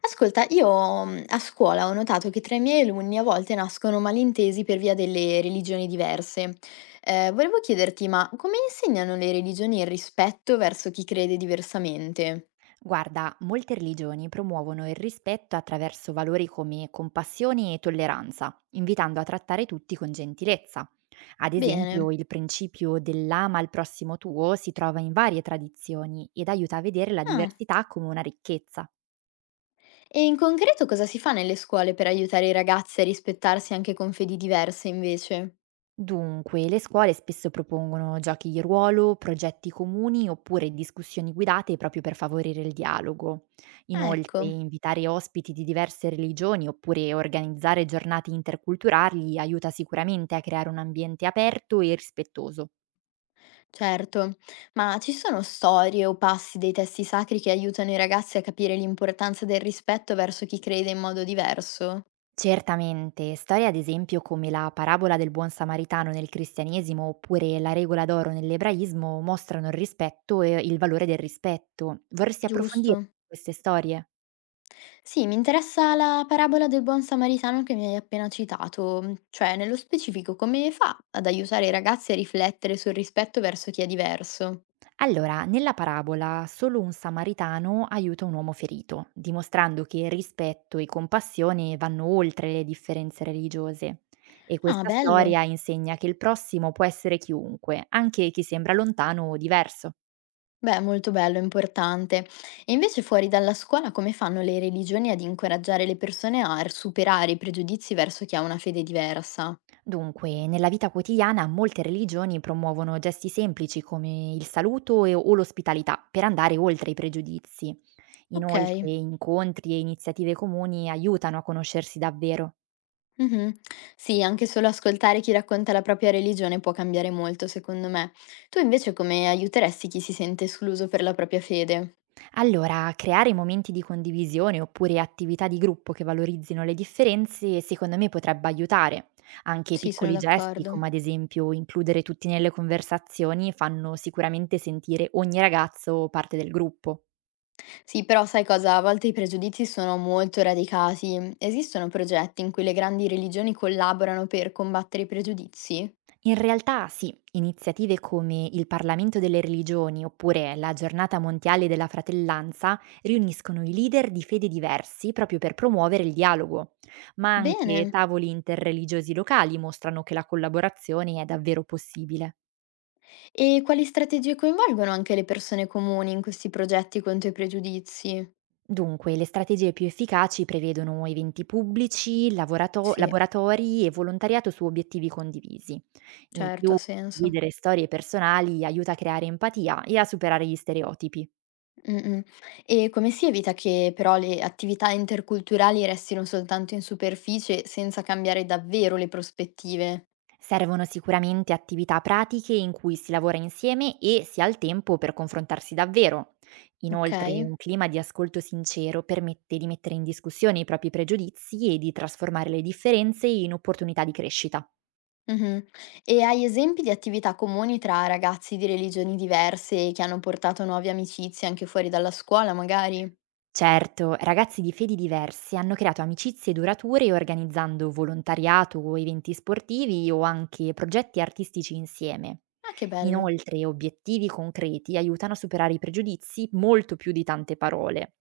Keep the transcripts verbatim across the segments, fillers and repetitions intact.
Ascolta, io mh, a scuola ho notato che tra i miei alunni a volte nascono malintesi per via delle religioni diverse. Eh, volevo chiederti, ma come insegnano le religioni il rispetto verso chi crede diversamente? Guarda, molte religioni promuovono il rispetto attraverso valori come compassione e tolleranza, invitando a trattare tutti con gentilezza. Ad esempio, Bene. il principio dell'ama al prossimo tuo si trova in varie tradizioni ed aiuta a vedere la Ah. diversità come una ricchezza. E in concreto cosa si fa nelle scuole per aiutare i ragazzi a rispettarsi anche con fedi diverse invece? Dunque, le scuole spesso propongono giochi di ruolo, progetti comuni oppure discussioni guidate proprio per favorire il dialogo. Ah, Inoltre, ecco, invitare ospiti di diverse religioni oppure organizzare giornate interculturali aiuta sicuramente a creare un ambiente aperto e rispettoso. certo. Ma ci sono storie o passi dei testi sacri che aiutano i ragazzi a capire l'importanza del rispetto verso chi crede in modo diverso? Certamente, storie ad esempio come la parabola del buon samaritano nel cristianesimo oppure la regola d'oro nell'ebraismo mostrano il rispetto e il valore del rispetto. Vorresti approfondire Giusto. queste storie? Sì, mi interessa la parabola del buon samaritano che mi hai appena citato, mh, cioè nello specifico come fa ad aiutare i ragazzi a riflettere sul rispetto verso chi è diverso. Allora, nella parabola solo un samaritano aiuta un uomo ferito, dimostrando che rispetto e compassione vanno oltre le differenze religiose. E Ah, questa bello. storia insegna che il prossimo può essere chiunque, anche chi sembra lontano o diverso. Beh, molto bello, importante. E invece fuori dalla scuola come fanno le religioni ad incoraggiare le persone a superare i pregiudizi verso chi ha una fede diversa? Dunque, nella vita quotidiana molte religioni promuovono gesti semplici come il saluto e- o l'ospitalità per andare oltre i pregiudizi. Ok. Inoltre, incontri e iniziative comuni aiutano a conoscersi davvero. Mh-mh. Sì, anche solo ascoltare chi racconta la propria religione può cambiare molto, secondo me. Tu invece come aiuteresti chi si sente escluso per la propria fede? Allora, creare momenti di condivisione oppure attività di gruppo che valorizzino le differenze, secondo me potrebbe aiutare. Anche Sì, sono piccoli gesti, d'accordo. come ad esempio includere tutti nelle conversazioni, fanno sicuramente sentire ogni ragazzo parte del gruppo. Sì, però sai cosa? A volte i pregiudizi sono molto radicati. Esistono progetti in cui le grandi religioni collaborano per combattere i pregiudizi? In realtà sì, iniziative come il Parlamento delle religioni oppure la Giornata Mondiale della Fratellanza riuniscono i leader di fede diversi proprio per promuovere il dialogo, ma anche Bene. tavoli interreligiosi locali mostrano che la collaborazione è davvero possibile. E quali strategie coinvolgono anche le persone comuni in questi progetti contro i pregiudizi? Dunque, le strategie più efficaci prevedono eventi pubblici, lavorato- Sì, laboratori e volontariato su obiettivi condivisi. In certo, più, ha senso. condividere storie personali aiuta a creare empatia e a superare gli stereotipi. Mh-mh. E come si evita che però le attività interculturali restino soltanto in superficie senza cambiare davvero le prospettive? Servono sicuramente attività pratiche in cui si lavora insieme e si ha il tempo per confrontarsi davvero. Inoltre, Okay. un clima di ascolto sincero permette di mettere in discussione i propri pregiudizi e di trasformare le differenze in opportunità di crescita. Mh-mh. E hai esempi di attività comuni tra ragazzi di religioni diverse che hanno portato nuove amicizie anche fuori dalla scuola magari? Certo, ragazzi di fedi diverse hanno creato amicizie durature organizzando volontariato o eventi sportivi o anche progetti artistici insieme. Ah, che bello. Inoltre, obiettivi concreti aiutano a superare i pregiudizi molto più di tante parole.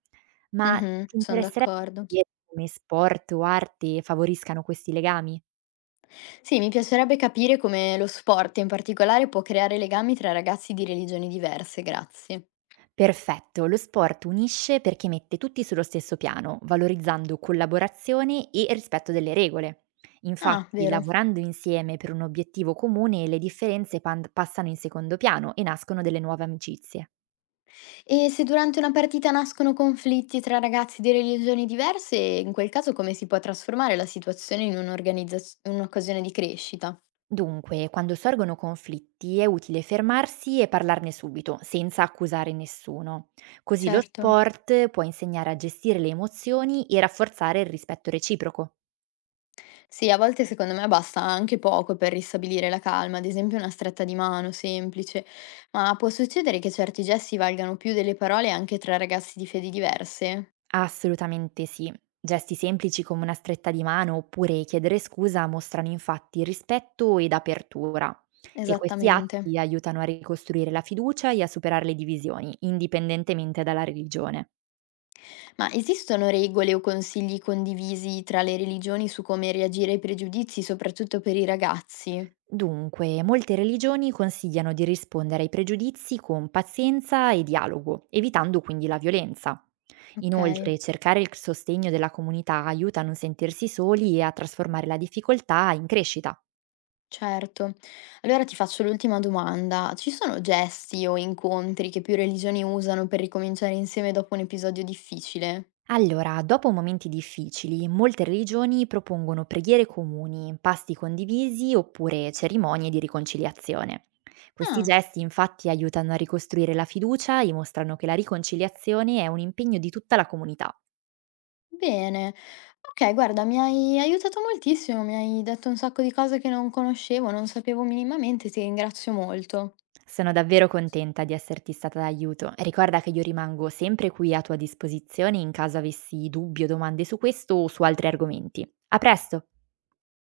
Ma Mh-mh, ti son interesserebbe d'accordo. sapere come sport o arte favoriscano questi legami? Sì, mi piacerebbe capire come lo sport in particolare può creare legami tra ragazzi di religioni diverse, grazie. Perfetto, lo sport unisce perché mette tutti sullo stesso piano, valorizzando collaborazione e rispetto delle regole. Ah, Infatti, vero. lavorando insieme per un obiettivo comune, le differenze pan- passano in secondo piano e nascono delle nuove amicizie. E se durante una partita nascono conflitti tra ragazzi di religioni diverse, in quel caso come si può trasformare la situazione in un'organizzaz- un'occasione di crescita? Dunque, quando sorgono conflitti è utile fermarsi e parlarne subito, senza accusare nessuno. Così lo Certo. sport può insegnare a gestire le emozioni e rafforzare il rispetto reciproco. Sì, a volte secondo me basta anche poco per ristabilire la calma, ad esempio una stretta di mano semplice, ma può succedere che certi gesti valgano più delle parole anche tra ragazzi di fedi diverse? Assolutamente sì. Gesti semplici come una stretta di mano oppure chiedere scusa mostrano infatti rispetto ed apertura e questi Esattamente. atti aiutano a ricostruire la fiducia e a superare le divisioni, indipendentemente dalla religione. Ma esistono regole o consigli condivisi tra le religioni su come reagire ai pregiudizi, soprattutto per i ragazzi? Dunque, molte religioni consigliano di rispondere ai pregiudizi con pazienza e dialogo, evitando quindi la violenza. Okay, Inoltre, cercare il sostegno della comunità aiuta a non sentirsi soli e a trasformare la difficoltà in crescita. certo. Allora ti faccio l'ultima domanda. Ci sono gesti o incontri che più religioni usano per ricominciare insieme dopo un episodio difficile? Allora, dopo momenti difficili, molte religioni propongono preghiere comuni, pasti condivisi oppure cerimonie di riconciliazione. Questi Ah, gesti infatti aiutano a ricostruire la fiducia e mostrano che la riconciliazione è un impegno di tutta la comunità. bene. Okay, guarda, mi hai aiutato moltissimo, mi hai detto un sacco di cose che non conoscevo, non sapevo minimamente, ti ringrazio molto. Sono davvero contenta di esserti stata d'aiuto e ricorda che io rimango sempre qui a tua disposizione in caso avessi dubbi o domande su questo o su altri argomenti. A presto!